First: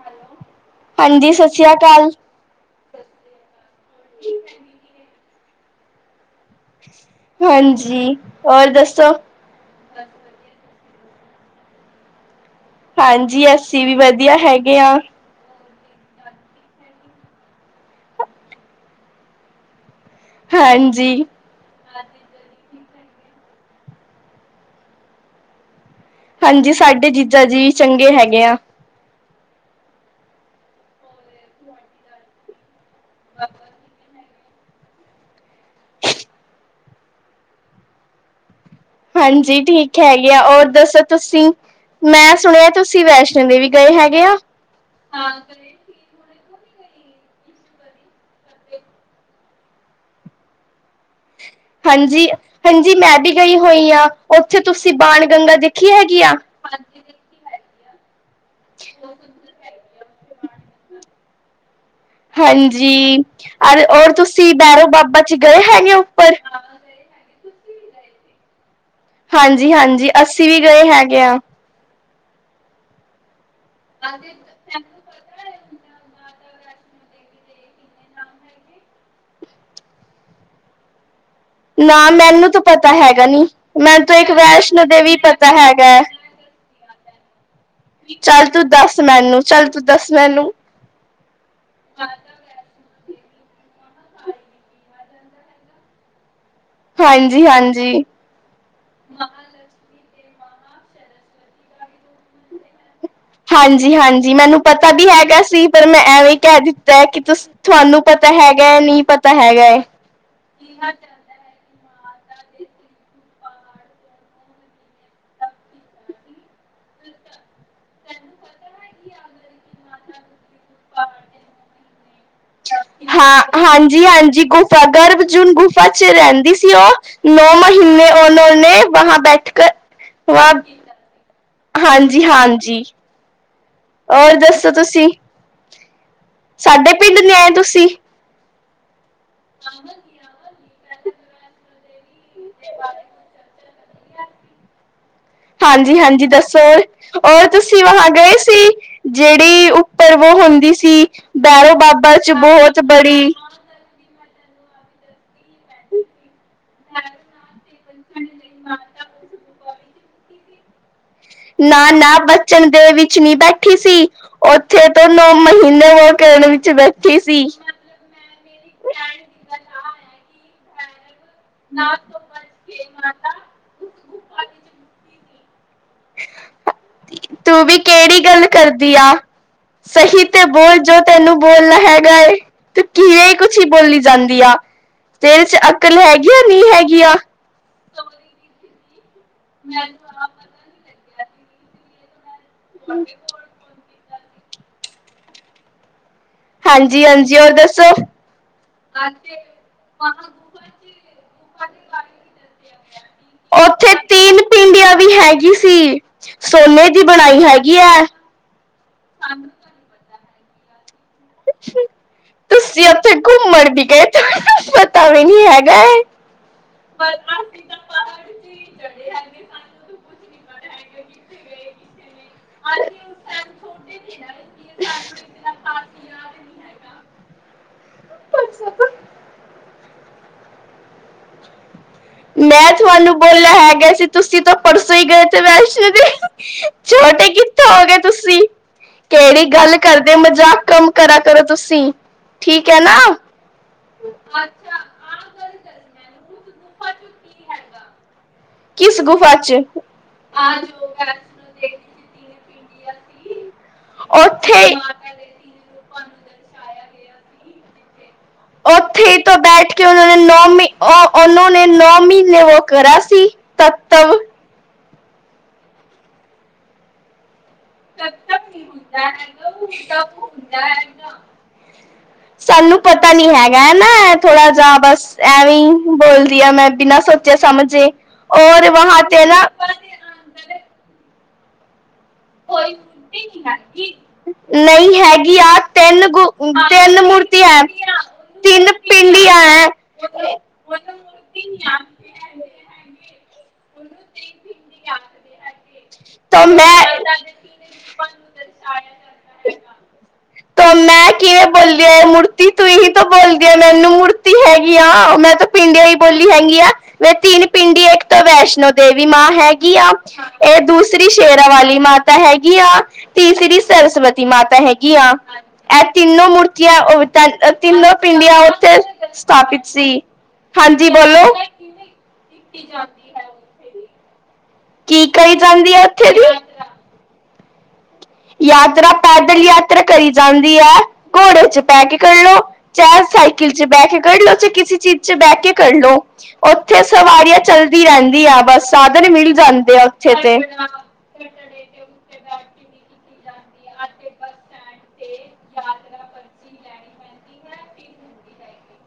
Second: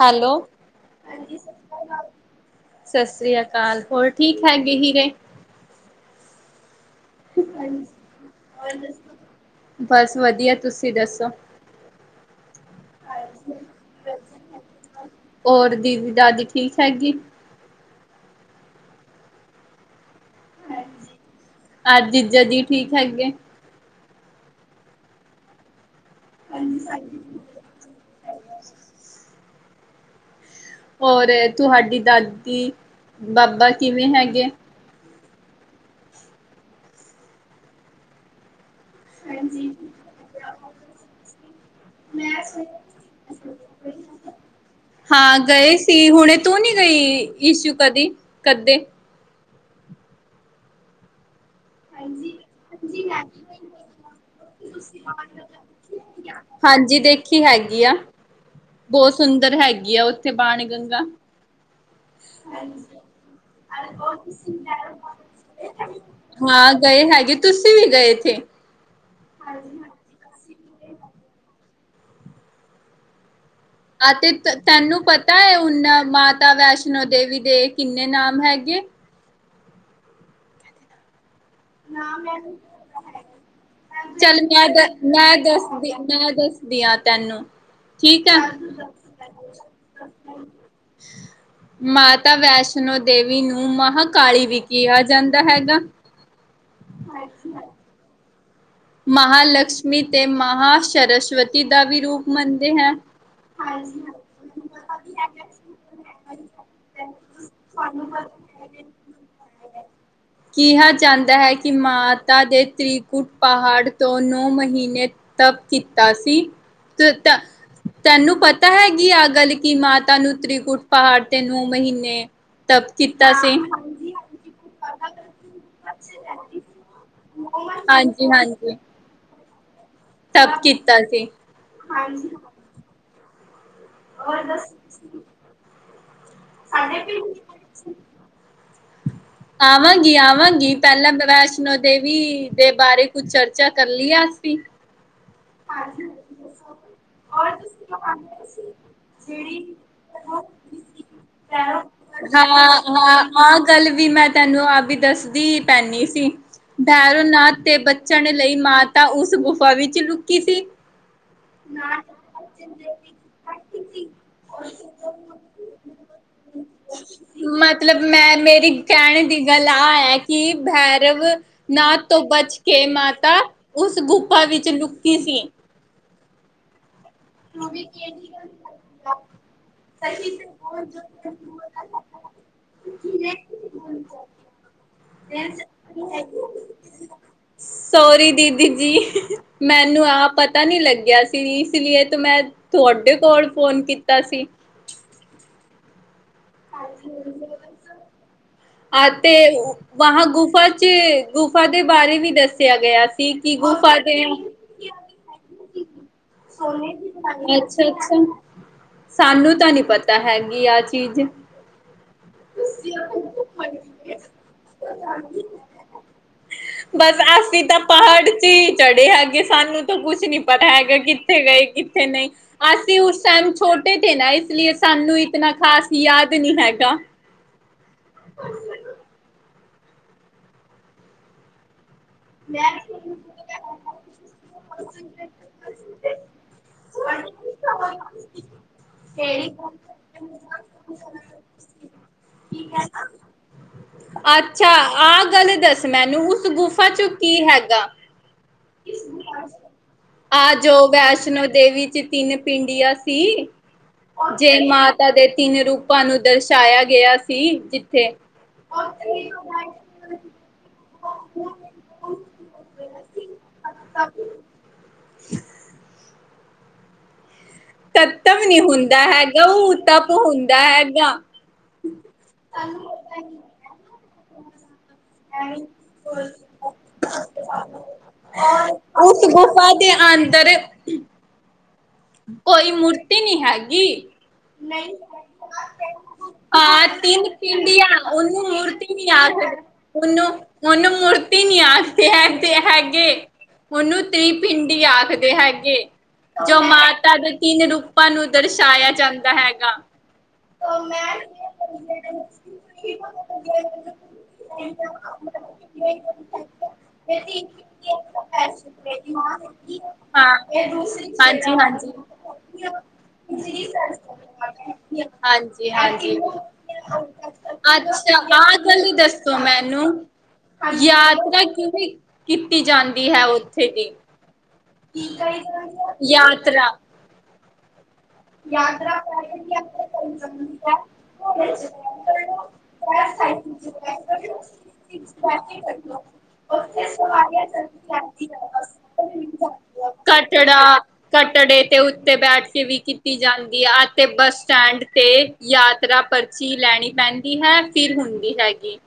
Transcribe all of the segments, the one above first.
Hello, ਹਾਂਜੀ ਸਤਿ ਸ੍ਰੀ ਅਕਾਲ। ਸਤਿ ਸ਼੍ਰੀ ਅਕਾਲ। ਹੋਰ ਠੀਕ ਹੈਗੇ, ਹੀਰੇ। ਹਾਂਜੀ ਹੋਰ ਦੱਸੋ ਬਸ ਵਧੀਆ, ਤੁਸੀਂ ਸੀ ਦੱਸੋ। ਹਾਂਜੀ, ਅਸੀਂ ਵੀ ਵਧੀਆ ਹੈਗੇ ਆ। ਹੋਰ ਦੀਦੀ, ਦਾਦੀ ਠੀਕ ਹੈਗੀ। ਹਾਂਜੀ ਆ ਜੀਜਾ ਜੀ। ਠੀਕ ਹੈਗੇ। ਹਾਂਜੀ, ਸਾਡੇ ਜੀਜਾ ਜੀ ਚੰਗੇ ਹੈਗੇ ਆ। ਹੋਰ ਤੁਹਾਡੀ ਦਾਦੀ ਬਾਬਾ ਕਿਵੇਂ ਹੈਗੇ? ਕੇ ਹਾਂਜੀ ਠੀਕ ਹੈਗੇ ਆ ਔਰ ਦੱਸੋ ਤੁਸੀਂ ਮੈਂ ਸੁਣਿਆ ਤੁਸੀਂ ਵੈਸ਼ਨੋ ਦੇਵੀ ਗਏ ਹੈਗੇ ਆ। ਹਾਂ ਗਏ ਸੀ ਹੁਣੇ [unintelligible] ਤੂੰ ਨੀ ਗਈ ਇਸ਼ੂ ਕਦੀ, ਕਦੇ? ਹਾਂਜੀ, ਹਾਂਜੀ ਮੈਂ ਵੀ ਗਈ ਹੋਈ ਹਾਂ ਉੱਥੇ ਤੁਸੀਂ ਬਾਣ ਗੰਗਾ ਦੇਖੀ ਹੈਗੀ ਆ? ਗੀ ਆ। ਬਹੁਤ ਸੁੰਦਰ ਹੈਗੀ ਆ ਉੇਹ। ਤੇ ਬਾਣ ਗੰਗਾ ਹਾਂਜੀ, ਔਰ ਤੁਸੀਂ ਬੈਰੋ ਬਾਬਾ 'ਚ ਗਏ ਹੈਗੇ ਉੱਪਰ? ਹਾਂ ਗਏ ਹੈਗੇ ਤੁਸੀਂ ਵੀ ਗਏ ਇੱਥੇ? ਹਾਂਜੀ-ਹਾਂਜੀ ਅਸੀ ਅਸੀਂ ਵੀ ਗਏ ਹੈਗੇ ਆ। ਆ ਤੇ ਤੈਨੂੰ ਪਤਾ ਐ ਹੁਣ ਮਾਤਾ ਵੈਸ਼ਨੋ ਦੇਵੀ ਦੇ ਕਿੰਨੇ ਨਾਮ ਹੈਗੇ? ਨਾ ਮੈਨੂੰ ਤਾਂ ਪਤਾ ਹੈਗਾ ਨੀ ਮੈਨੂੰ ਤਾਂ ਇੱਕ ਚੱਲ ਮੈਂ ਵੈਸ਼ਨੋ ਦੇਵੀ ਮੈਂ ਪਤਾ ਹੈਗਾ ਦੱਸਦੀ ਹੈ। ਮੈਂ ਦੱਸਦੀ ਆ। ਤੈਨੂੰ ਠੀਕ ਆ ਚੱਲ ਤੂੰ ਦਸ ਮੈਨੂੰ ਚੱਲ ਤੂੰ ਦਸ ਮੈਨੂੰ। ਮਾਤਾ ਵੈਸ਼ਨੋ ਦੇਵੀ ਨੂੰ ਮਹਾਂਕਾਲੀ ਵੀ ਕਿਹਾ ਜਾਂਦਾ ਹੈਗਾ। ਹਾਂਜੀ-ਹਾਂਜੀ ਮਹਾਲਕਸ਼ਮੀ ਤੇ ਮਹਾਾਂ ਸਰਸਵਤੀ ਦਾ ਵੀ ਰੂਪ ਮੰਨਦੇ ਹੈ। ਹਾਂਜੀ-ਹਾਂਜੀ ਮੈਨੂੰ ਪਤਾ ਵੀ ਹੈਗਾ ਸੀ ਪਰ ਮੈਂ ਐਵੇਂ ਹੀ ਕਹਿ ਦਿੱਤਾ ਕਿ ਤੁ ਤੁਹਾਨੂੰ ਪਤਾ ਹੈਗਾ ਨਹੀਂ ਪਤਾ ਹੈਗਾ ਏ। ਤਾ ਦੇ ਤ੍ਰਕੁਟ ਪਹਾੜ ਤੋਂ ਨੌ ਮਹੀਨੇ ਤਪ ਕੀਤਾ ਸੀ ਤੇ ਤ ਤੈਨੂੰ ਪਤਾ ਹੈਗੀ ਅਗਲ ਕਿ ਮਾਤਾ ਨੂੰ ਤ੍ਰਿਕੁਟ ਪਹਾੜ ਤੇ ਨੌ ਮਹੀਨੇ ਤਪ ਕੀਤਾ ਹਾਂ ਸੀ ਹਾਂਜੀ ਹਾਂਜੀ ਗੁਫਾ ਗਰਭ ਜੂਨ ਗੁਫਾ ਚ ਰਹਿੰਦੀ ਸੀ ਉਹ ਨੌ ਮਹੀਨੇ ਹਾਂਜੀ ਉਹਨਾਂ ਨੇ [unintelligible] ਹਾਂਜੀ ਹਾਂਜੀ ਹੋਰ ਦੱਸੋ ਤੁਸੀਂ ਸਾਡੇ ਪਿੰਡ ਨੀ ਆਏ ਤੁਸੀਂ ਆਵਾਂਗੀ ਆਵਾਂਗੀ। ਪਹਿਲਾਂ ਮੈਂ ਵੈਸ਼ਨੋ ਦੇਵੀ ਦੇ ਬਾਰੇ ਕੁੱਝ ਚਰਚਾ ਕੱਲੀ ਆ ਅਸੀਂ ਹਾਂਜੀ ਹਾਂਜੀ ਦੱਸੋ ਔ ਹਾਂ ਤੁਸੀਂ ਵਹਾਂ ਗਏ ਸੀ ਜਿਹੜੀ ਉੱਪਰ ਵੋ ਹੁੰਦੀ ਸੀ ਬੈਰੋ ਬਾਬਾ ਚ ਬਹੁਤ ਹਾਂ ਬੜੀ ਆ ਗੱਲ ਵੀ ਮੈਂ ਤੈਨੂੰ ਆਪ ਵੀ ਦੱਸਦੀ ਪੈਂਨੀ ਸੀ। ਬੈਰੋ ਨਾਥ ਤੇ ਬੱਚਣ ਲਈ ਮਾਤਾ ਉਸ ਗੁਫਾ ਵਿੱਚ ਲੁਕੀ ਕਿਸੀ ਨਾ ਨਾ ਬਚਣ ਦੇ ਵਿੱਚ ਨਹੀਂ ਬੈਠੀ ਸੀ ਉੱਥੇ ਤੋਂ ਨੌ ਮਹੀਨੇ ਵੋ ਕਰਨ ਵਿੱਚ ਬੈਠੀ ਸੀ ਮਤਲਬ ਮੈਂ ਮੇਰੀ ਕਹਿਣ ਦੀ ਗੱਲ ਆ ਹੈ ਕਿ ਭੈਰਵ ਨਾਥ ਤੋਂ ਬਚ ਕੇ ਮਾਤਾ ਉਸ ਗੁਫਾ ਵਿੱਚ ਲੁਕੀ ਕਿਸੀ [unintelligible] ਤੂੰ ਵੀ ਕਿਹੜੀ ਗੱਲ ਕਰਦੀ ਆ ਸਹੀ ਤੇ ਬੋਲ ਜੋ ਤੈਨੂੰ ਬੋਲਣਾ ਹੈਗਾ ਏ ਤੂੰ ਕਿਵੇਂ ਕੁਛ ਹੀ ਬੋਲੀ ਜਾਂਦੀ ਆ ਤੇਰੇ ਚ ਅਕਲ ਹੈਗੀਆਂ ਨਹੀਂ ਹੈਗੀਆਂ। ਸੋਰੀ ਦੀਦੀ ਜੀ ਮੈਨੂੰ ਆਹ ਪਤਾ ਨੀ ਲੱਗਿਆ ਸਿਲੀ ਸੀਲਈਏ ਤੇ ਮੈਂ ਤੁਹਾਡੇ ਕੋਲ ਫੋਨ ਕੀਤਾ ਸੀ। ਹਾਂਜੀ ਹਾਂਜੀ ਹੋਰ ਦੱਸੋ। ਅਤੇ ਵਹਾ ਗੁਫਾ ਚ ਗੁਫਾ ਦੇ ਬਾਰੇ ਵੀ ਦੱਸ ਕਿਆ ਗਿਆ। ਕੀ ਕੀ ਉੱਥੇ ਗੁਫਾ ਦੇ ਆ। ਤਿੰਨ ਪਿੰਡੀਆਂ ਵੀ ਹੈਗੀ ਸੀ ਸੋਨੇ ਦੀ ਬਣਾਈ ਹੈਗੀ ਅੱਛਾ ਐ ਅੱਛਾ ਸਾਨੂੰ ਤਾਂ ਨੀ ਪਤਾ। ਤਾਂ ਹੈਗੀ ਆਹ ਚੀਜ਼ ਤੁਸੀਂ ਓਥੇ ਘੁੰਮ ਹੈਗਾ ਹੈ। ਬਸ ਅਸੀਂ ਤਾਂ ਪਹਾੜ ਚ ਹੀ ਚੜ੍ਹੇ ਹੈਗੇ ਸਾਨੂੰ ਤਾਂ ਕੁਛ ਨੀ ਪਤਾ ਹੈਗਾ ਕਿੱਥੇ ਗਏ ਕਿੱਥੇ ਨਹੀਂ ਅਸੀਂ ਉਸ ਟਾਈਮ ਛੋਟੇ ਤੇ ਨਾ ਇਸ ਲਈ ਸਾਨੂੰ ਇਤਨਾ ਖ਼ਾਸ ਯਾਦ ਵੀ ਨਹੀਂ ਹੈਗਾ ਹਾਂ ਜੀ [unintelligible] ਮੈਂ ਤੁਹਾਨੂੰ ਬੋਲਿਆ ਹੈਗਾ ਸੀ ਤੁਸੀਂ ਤਾਂ ਪਰਸੋਂ ਹੀ ਗਏ ਤੇ ਵੈਸ਼ਨੋ ਦੇਵੀ ਛੋਟੇ ਕਿੱਥੋਂ ਹੋ ਗਏ ਤੁਸੀਂ ਕਿਹੜੀ ਗੱਲ ਕਰਦੇ ਮਜ਼ਾਕ ਕਮ ਕਰਾ ਕਰੋ ਤੁਸੀਂ ਠੀਕ ਹੈ ਨਾ ਅੱਛਾ ਆਹ ਗੱਲ ਦੱਸ ਮੈਨੂੰ ਉਸ ਗੁਫਾ ਚੁ ਕੀ ਹੈਗਾ ਕਿਸ ਗੁਫਾ 'ਚ ਆ ਜੋ ਵੈਸ਼ਨੋ ਦੇਵੀ ਚ ਤਿੰਨ ਪਿੰਡੀਆਂ ਸੀ ਜੇ ਉੱਥੇ ਮਾਤਾ ਦੇ ਤਿੰਨ ਰੂਪਾਂ ਨੂੰ ਦਰਸਾ਼ ਪਾਇਆ ਗਿਆ ਸੀ ਜਿੱਥੇ। ਉੱਥੇ ਹੀ ਤੋਂ ਬੈਠ ਕੇ ਉਹਨੋ ਨੇ ਨੌ ਉਹਨੌ ਨੇ ਨੌ ਨੌ ਮਹੀਨੇ ਵੋ ਕਰਾ ਸੀ, ਤੱਤਵ। ਖਾਲੀ ਤੱਤਵ ਨਹੀਂ ਹੁੰਦਾ ਹੈਗਾ। ਉਹ ਤਪ ਹੁੰਦਾ ਹੈਗਾ। ਸਾਨੂੰ ਪਤਾ ਨੀ ਹੈਗਾ ਹੈ ਨਾ ਥੋੜਾ ਜਾ ਬਸ ਐਵੇਂ ਈ ਬੋਲਦੀਆ ਮੈਂ ਬਿਨਾ ਸੋਚੇ ਸਮਝੇ। ਔਰ ਵਹਾ ਤੇ ਉਸ ਨਾ ਗੁਫਾ ਦੇ ਅੰਦਰ ਕੋਈ ਮੂਰਤੀ ਨੀ ਹੈਗੀ। ਨਹੀਂ, ਹੈਗੀ ਆ ਤਿੰਨ ਗੁ- ਹਾਂ, ਤਿੰਨ ਮੂਰਤੀ ਹੈ ਪਿੰਡੀਆਂ। ਉਹਨੂੰ ਤਿੰਨ ਮੂਰਤੀ ਨੀ ਪਿੰਡੀਆਂ ਆਖਦੇ। ਹੈ ਉਨੂੰ, ਉਹਨੂੰ ਮੂਰਤੀ ਨੀ ਆਖਦੇ ਹੈ ਤੇ ਹੈਗੇ। ਉਹਨੂੰ ਤਿੰਨ ਪਿੰਡੀ ਆਖਦੇ ਹੈਗੇ। ਤਾਂ ਜੋ ਮੈਂ ਮਾਂ ਤਿੰਨ ਰੂਪਾਂ ਨੂੰ ਦਰਸਾਇਆ ਜਾਂਦਾ ਹੈਗਾ। ਤਾਂ ਹਾਂ, ਮੈਂ ਕਿਵੇਂ ਬੋਲਿਆ ਇਹ ਮੂਰਤੀ ਹਾਂਜੀ-ਹਾਂਜੀ। ਤੂੰ ਹੀ ਤਾਂ ਬੋਲਦੀ ਹੈ ਮੈਨੂੰ ਮੂਰਤੀ ਹੈਗੀ ਆ ਮੈਂ ਤਾਂ ਪਿੰਡੀਆਂ ਹੀ ਬੋਲੀ ਹੈਗੀ ਆ ਵੇ ਤਿੰਨ ਪਿੰਡੀ ਇੱਕ ਤਾਂ ਵੈਸ਼ਨੋ ਦੇਵੀ ਮਾਂ ਹੈਗੀ ਆ ਤਾ ਹੈਗੀ ਆ। ਤੀਸਰੀ ਸਰਸਵਤੀ ਮਾਤਾ ਹੈਗੀ ਆ। ਹਾਂਜੀ ਇਹ ਹਾਂਜੀ ਤਿੰਨੋ ਮੂਰਤੀਆਂ, ਉਹ ਤਾ ਤਿੰਨੋ ਅੱਛਾ ਪਿੰਡੀਆਂ ਆਹ ਉੱਥੇ ਗੱਲ ਦੱਸੋ ਸਥਾਪਿਤ ਮੈਨੂੰ ਸੀ। ਹਾਂਜੀ, ਬੋਲੋ। ਯਾਤਰਾ ਕਿਵੇਂ ਕੀ ਕਰੀ ਕਹੀ ਜਾਂਦੀ ਜਾਂਦੇ ਹੈ ਹੋ? ਉੱਥੇ ਦੀ ਯਾਤਰਾ। ਯਾਤਰਾ ਪੈਦਲ ਯਾਤਰਾ ਕਰੀ ਜਾਂਦੀ ਹੈ। ਘੋੜੇ ਚ ਬੈ ਕੇ ਕਰੱ ਲਉ। ਚਾਹੇ ਸਾਈਕਲ ਚ ਬਹਿ ਕੇ ਕੱਢ ਲਓ। ਚਾਹੇ ਕਿਸੇ ਚੀਜ਼ ਚ ਬਹਿ ਕੇ ਕਰ ਲੋ। ਉੱਥੇ ਸਵਾਰੀਆਂ ਚੱਲਦੀ ਰਹਿੰਦੀ ਹੈ। ਬਸ ਸਾਧਨ ਮਿਲ ਜਾਂਦੇ ਆ ਉੱਥੇ ਤੇ। ਕਟੜਾ ਕਟੜੇ ਤੇ ਉੱਤੇ ਬੈਠ ਕੇ ਵੀ ਕੀਤੀ ਜਾਨ ਯਾ ਤੇ ਬੱਸ ਸਟੈਂਡ ਤੇ ਯਾਤਰਾ ਪਰਚੀ ਲੈਣੀ ਪੈਂਦੀ ਹੈ, ਫਿਰ ਹੁੰਦੀ ਹੈਗੀ।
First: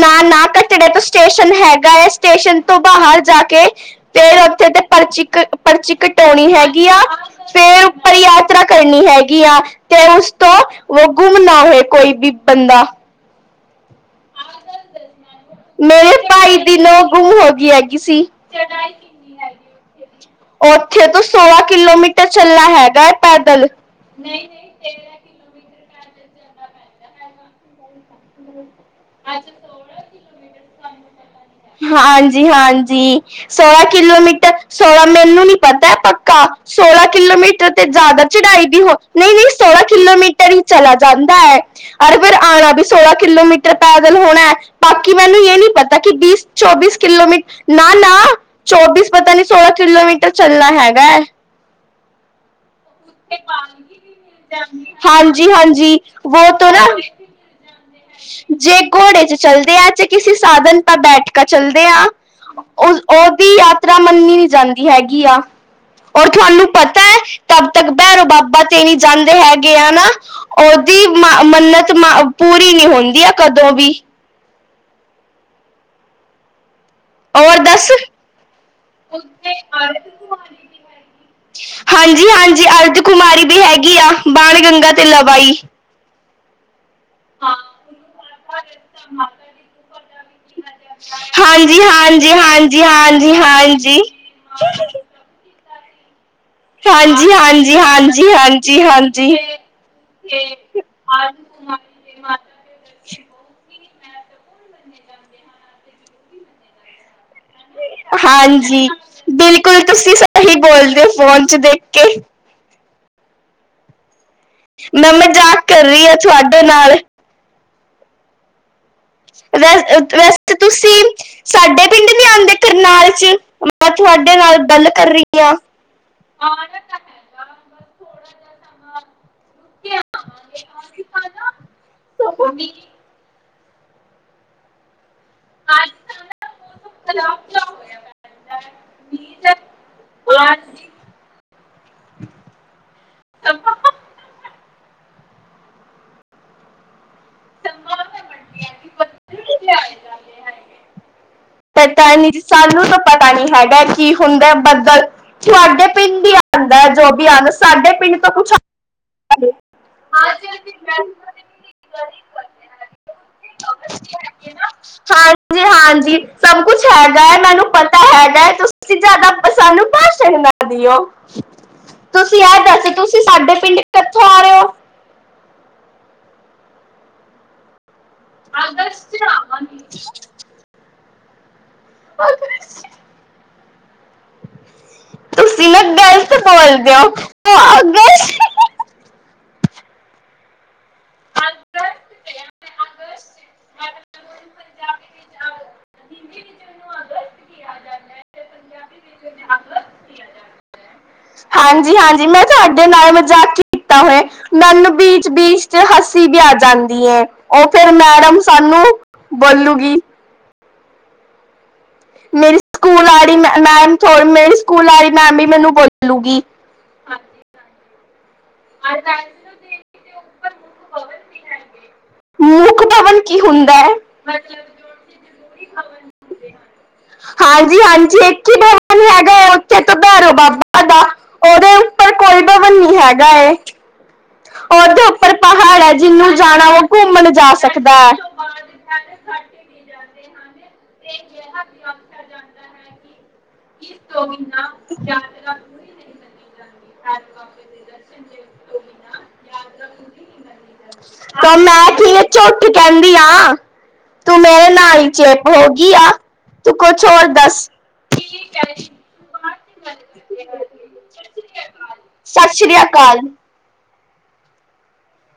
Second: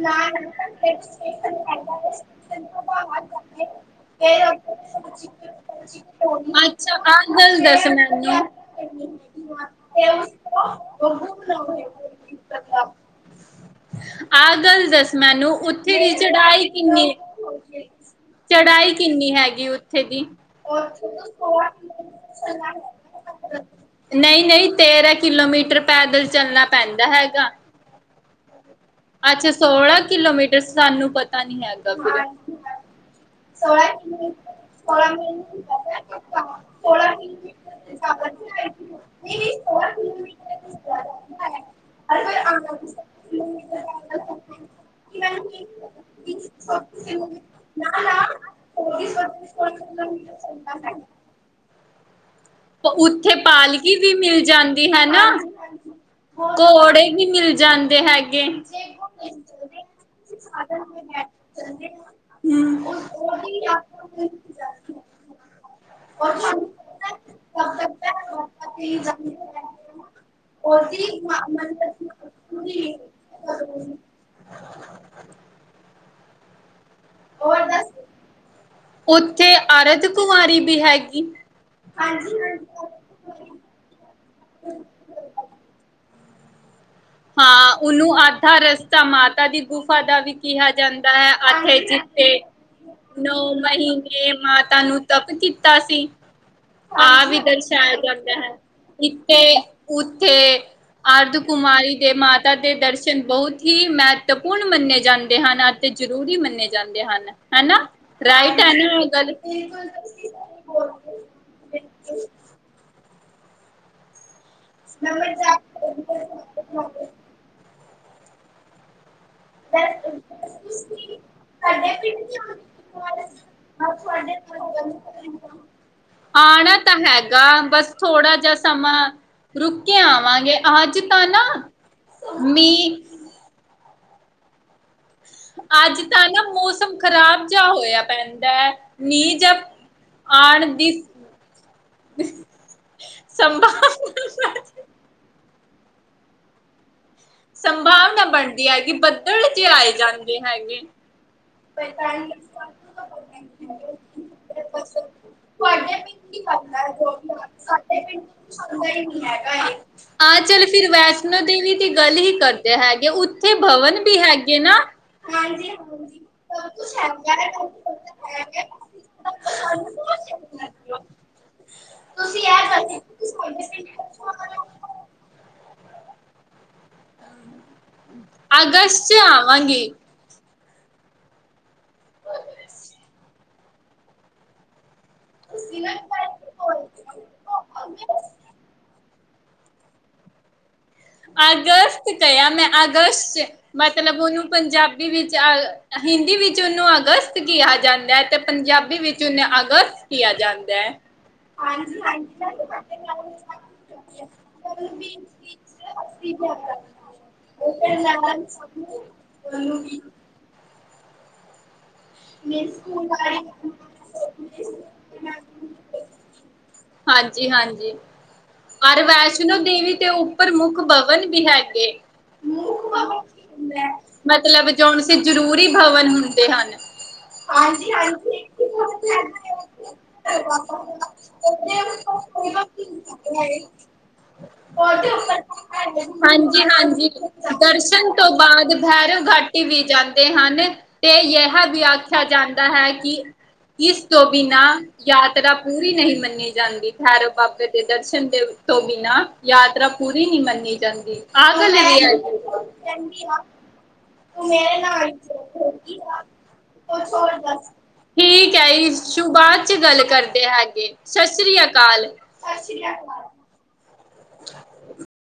ਨਾ-ਨਾ ਕੱਟੜੇ ਤੋਂ ਸਟੇਸ਼ਨ ਹੈਗਾ ਹੈ। ਸਟੇਸ਼ਨ ਤੋਂ ਬਾਹਰ ਜਾ ਕੇ ਫੇਰ ਉੱਥੇ ਤੇ ਪਰਚੀ, ਪਰਚੀ ਕਟਾਉਣੀ ਹੈਗੀ। ਅੱਛਾ ਯਾ ਆਹ ਗੱਲ ਫੇਰ ਦੱਸ ਉੱਪਰ ਮੈਨੂੰ ਯਾਤਰਾ ਕਰਨੀ ਹੈਗੀ ਆ ਤੇ ਉਸ ਤੋਂ, ਉਹ ਗੁੰਮ ਨਾ ਹੋਏ ਕੋਈ ਵੀ ਬੰਦਾ। ਆਹ ਗੱਲ ਦੱਸ ਮੈਨੂੰ, ਉੱਥੇ ਦੀ ਮੇਰੇ ਭਾਈ ਚੜਾਈ ਦੀ ਨੂੰਹ ਕਿੰਨੀ, ਗੁੰਮ ਹੋ ਗਈ ਹੈਗੀ ਸੀ ਚੜਾਈ ਕਿੰਨੀ ਹੈਗੀ ਉੱਥੇ ਦੀ? ਸਵਾ ਕਿਲੋਮੀਟਰ ਚੱਲਣਾ ਹੈਗਾ, ਪੈਦਲ। ਨਹੀਂ ਨਹੀਂ ਤੇਰਾਂ ਕਿਲੋਮੀਟਰ ਪੈਦਲ ਚੱਲਣਾ ਪੈਂਦਾ ਹੈਗਾ। ਅੱਛਾ, ਸੋਲਾਂ ਕਿਲੋਮੀਟਰ। ਸਾਨੂੰ ਪਤਾ ਨੀ ਹੈਗਾ ਫਿਰ ਹਾਂਜੀ ਹਾਂਜੀ ਸੋਲਾਂ ਕਿਲੋਮੀਟਰ ਸੋਲਾਂ ਮੈਨੂੰ ਨੀ ਪਤਾ ਕਾ, ਸੋਲਾਂ ਕਿਲੋਮੀਟਰ ਤੇ ਜ਼ਿਆਦਾ ਚੜਾਈ ਦੀ ਹੋ ਨਹੀਂ-ਨਹੀਂ, ਸੋਲਾਂ ਕਿਲੋਮੀਟਰ ਹੀ ਚਲਾ ਜਾਂਦਾ ਹੈ ਔਰ ਫੇਰ ਆਉਣਾ ਵੀ ਸੋਲਾਂ ਕਿਲੋਮੀਟਰ ਪੈਦਲ ਹੋਣਾ ਹੈ। ਬਾਕੀ ਮੈਨੂੰ ਇਹ ਨੀ ਪਤਾ ਕਿ ਬੀਸ ਚੌਬੀਸ ਕਿਲੋਮੀਟਰ, ਨਾ-ਨਾ, ਚੌਬੀਸ ਪਤਾ ਨੀ ਸੋਲਾਂ ਕਿਲੋਮੀਟਰ ਚੱਲਣਾ ਏ ਤਾਂ ਹੈਗਾ ਐ। ਉੱਥੇ ਪਾਲਕੀ ਵੀ ਮਿਲ ਜਾਂਦੀ। ਹਨਾ, ਹਾਂਜੀ-ਹਾਂਜੀ ਵੋ ਤੋਂ ਨਾ ਘੋੜੇ ਵੀ ਮਿਲ ਜਾਂਦੇ। ਹੈਗੇ ਜੇ ਘੋੜੇ ਚ ਚੱਲਦੇ ਆ, ਜੇ ਕਿਸੇ ਸਾਧਨ ਪਾ ਬੈਠਕਾ ਚੱਲਦੇ ਆ। ਹੂੰ। ਉਹ, ਉਹਦੀ ਯਾਤਰਾ ਮੰਨੀ ਨੀ ਜਾਂਦੀ ਹੈਗੀ ਆ। ਔਰ ਤੁਹਾਨੂੰ ਪਤਾ ਹੈ? ਤਬ ਤੱਕ ਭੈਰੋ ਬਾਬਾ ਤੇ ਨੀ ਜਾਂਦੇ ਹੈਗੇ ਆ ਨਾ, ਉਹਦੀ ਮ-ਮੰਨਤ ਮ ਪੂਰੀ ਰੀ ਨੀ ਹੁੰਦੀ ਆ ਕਦੋਂ ਵੀ ਹੋਰ ਦੱਸ ਉੱਥੇ ਅਰਧ ਕੁਮਾਰੀ ਵੀ ਹੈਗੀ। ਹਾਂਜੀ ਹਾਂਜੀ ਅਰਧ ਕੁੁਮਾਰੀ ਵੀ ਹੈਗੀ ਆ ਬਾਣ ਗੰਗਾ ਤੇ ਲਵਾਈ ਹਾਂ ਉਹਨੂੰ ਆਧਾ ਰਸਤਾ ਮਾਤਾ ਦੀ ਗੁਫਾ ਦਾ ਵੀ ਕਿਹਾ ਜਾਂਦਾ ਹੈ ਆਥੇ ਹਾਂਜੀ ਜਿੱਤੇ ਹਾਂਜੀ ਹਾਂਜੀ ਹਾਂਜੀ ਹਾਂਜੀ ਨੌ ਹਾਂਜੀ ਮਹੀਨੇ ਮਾਤਾ ਨੂੰ ਤਪ ਸਤਾਸੀ ਹਾਂਜੀ ਹਾਂਜੀ ਆਪ ਇਧਰ ਸਹਿਰ ਹਾਂਜੀ ਜਾਂਦਾ ਹੈ ਹਾਂਜੀ ਇੱਥੇ ਹਾਂਜੀ ਉੱਥੇ ਅਰਧ ਕੁੁਮਾਰੀ ਮਾਤਾ ਦੇ ਦਰਸ਼ਨ ਬਹੁਤ ਹੀ ਹੀ ਮਹੱਤਵਪੂਰਨ ਮੰਨੇ ਜਾਂਦੇ ਹਨ ਅਤੇ ਜ਼ਰੂਰੀ ਮੰਨੇ ਜਾਂਦੇ ਹਨ ਹਨਾ ਰਾਈਟ ਹੈ ਹਾਂਜੀ ਨਾ ਇਹ ਗੱਲ ਬਿਲਕੁਲ ਤੁਸੀਂ ਸਹੀ ਬੋਲਦੇ ਹੋ ਫੋਨ ਚ ਦੇਖ ਕੇ ਮੈਂ ਮਜ਼ਾਕ ਕਰ ਰਹੀ ਹਾਂ ਤੁਹਾਡੇ ਨਾਲ ਵ ਵੈਸੇ ਤੁਸੀਂ ਸਾਡੇ ਪਿੰਡ ਨੀ ਆਉਂਦੇ ਕਰਨਾਲ ਚ ਮੈਂ ਤੁਹਾਡੇ ਨਾਲ ਗੱਲ ਕਰ ਰਹੀ ਹ ਆਣਾ ਤਾਂ ਹੈਗਾ ਰੁਕੇ ਆਵਾਂਗੇ ਅੱਜ ਤਾਂ ਨਾ ਮੀ ਅੱਜ ਤਾਂ ਨਾ ਮੌਸਮ ਖ਼ਰਾਬ ਜਿਹਾ ਹੋਇਆ ਪੈਂਦਾ ਹੈ ਨੀਂ ਜ ਆਉਣ ਦੀ ਸੰਭਵਨਾ ਸੰਭਾਵਨਾ ਬਣਦੀ ਹੈ ਕਿ ਬੱਦਲ ਆਏ ਜਾਂਦੇ ਹੈਗੇ ਿੰਿੰ ਪਤਾ ਨੀ ਜੀ ਸਾਨੂੰ ਤਾਂ ਪਤਾ ਨੀ ਹੈਗਾ ਕੀ ਹੁੰਦਾ ਬੱਦਲ ਤੁਹਾਡੇ ਪਿੰਡ ਹੀ ਆਉਂਦਾ ਹੈ ਜੋ ਵੀ ਆਉਂਦਾ ਸਾਡੇ ਪਿੰਡ ਤੋਂ ਕੁਛ ਆਉਂਦਾ ਨੀ ਚਲ ਫ ਵੈਸ਼ਨੋ ਦੇਵੀ ਦੀ ਗੱਲ ਹੀ ਕਰਦੇ ਹੈਗੇ ਓਥੇ ਭਵਨ ਵੀ ਹਗੇ ਨਾ ਹ ਹਾਂਜੀ ਹਾਂਜੀ ਹ ਸਭ ਕੁਛ ਹੈਗਾ ਹੈ ਮੈਨੂੰ ਪਤਾ ਹੈਗਾ ਹੈ ਤੁਸੀਂ ਜ਼ਿਆਦਾ ਸਾਨੂੰ ਭਾਸ਼ਣ ਨਾ ਦਿਓ ਤੁਸੀਂ ਇਹ ਦੱਸ ਤੁਸੀਂ ਸਾਡੇ ਪਿੰਡ ਕਿੱਥੋਂ ਆ ਰਹੇ ਹੋ ਅਗਸਟ ਆਵਾਂਗੇ ਹੋ ਫ ਤੁਸੀਸੀ ਨਾ ਗੱਲ ਸਲਦੇ ਹੋ ਆਦਰਰਸ਼ ਕਿਆ ਮੈਂ ਅਗਸਤ ਮਤਲਬ ਉਹਨੂੰ ਪੰਜਾਬੀ ਵਿੱਚ ਅ ਹਿੰਦੀ ਵਿੱਚ ਉਹਨੂੰ ਅਗਸਤ ਕਿਹਾ ਜਾਂਦਾ ਹੈ ਤੇ ਪੰਜਾਬੀ ਵਿੱਚ ਉਹਨੇ ਅਗਸਤ ਕਿਹਾ ਜਾਂਦਾ ਹੈ ਹਾਂਜੀ ਮੈਂ ਤੁਹਾਡੇ ਨਾਲ ਮਜ਼ਾਕ ਹਜੀ ਚ ਹਸੀ ਵੀ ਆ ਜਾਂਦੀ ਐ, ਓੱਥੇ ਫਿਰ ਮੈਡਮ ਸਾਨੂੰ ਬੋਲੂਗੀ। ਮੇਰੀ ਸਕੂਲ ਵਾਲੀ ਮ ਮੈਮ ਮੇਰੀ ਸਕੂਲ ਵਾਲੀ ਮੈਮ ਵੀ ਮੈਨੂੰ ਬੋਲੂਗੀ। ਹਾਂਜੀ-ਹਾਂਜੀ ਔਰ ਵੈਸ਼ਨੋ ਦੇਵੀ ਦੇ ਉੱਪਰ ਮੁੁੱਖ ਭਵਨ ਵੀ ਹੈਗੇ, [inaudible] ਮੁੱਖ ਭਵਨ ਕੀ ਹੁੰਦਾ ਹੈ ਮਤਲਬ ਜੋ ਜਰੂਰੀ ਭਵਨ ਹੁੰਦੇ ਹਨ। ਹਾਂਜੀ ਹਾਂਜੀ, ਇੱਕ ਹੀ ਭਵਨ ਹੈਗਾ ਉੱਥੇ ਤੋਂ ਭੈਰੋ ਬਾਬਾ ਦਾ ਉਹਦੇ ਉੱਪਰ ਕੋਈ ਭਵਨ ਨੀ ਹੈਗਾ। ਗਏ। [unintelligible] ਹਾਂਜੀ ਜਾਣਾ ਉਹ ਹਾਂਜੀ, ਘੁੰਮਣ ਜਾ ਸਕਦਾ ਹੈ। ਦਰਸ਼ਨ ਤੋਂ ਬਾਅਦ ਭੈਰਵ ਘਾਟੀ ਵੀ ਜਾਂ [inaudible] ਤੇ ਹਨੇਂ। [unintelligible] ਤੇ ਯਹ [unintelligible] ਵੀ ਆਖਿਆ ਜਾਂਦਾ ਹੈ ਕਿ [unintelligible] ਇਸ ਤੋਂ ਬਿਨਾਂ ਯਾਤਰਾ ਪੂਰੀ ਨਹੀਂ ਮੰਨੀ ਜਾ [inaudible] ਖਰੋ ਬਾਬੇ ਦੇ ਦਰਸ਼ਨ ਦੇ ਤੋਂ ਬਿਨਾਂ ਯਾਤਰਾ ਪੂਰੀ ਨੀਂ ਮੰਨੀ ਜਾਂਦੀ। ਤਾਂ ਮੈਂ ਕੀ ਇਹ ਝੂਠ ਕਹਿੰਦੀ ਆ ਤੂੰ ਮੇਰੇ ਨਾਲ ਹੀ ਚੇਪ ਹੋ ਗਈ ਆ ਤੂੰ [unintelligible] [inaudible] ਕੁਛ ਹੋ ਹੋਰ ਦੱਸ ਠੀਕ ਹੈ ਜੀ ਸ਼ ਬਾਤ ਚ ਗੱਲ ਕਰਦੇ ਹੈਗੇ ਸਸ [unintelligible] ਕਾਲ ਸਤਿ ਸ਼੍ਰੀ ਅਕਾਲ।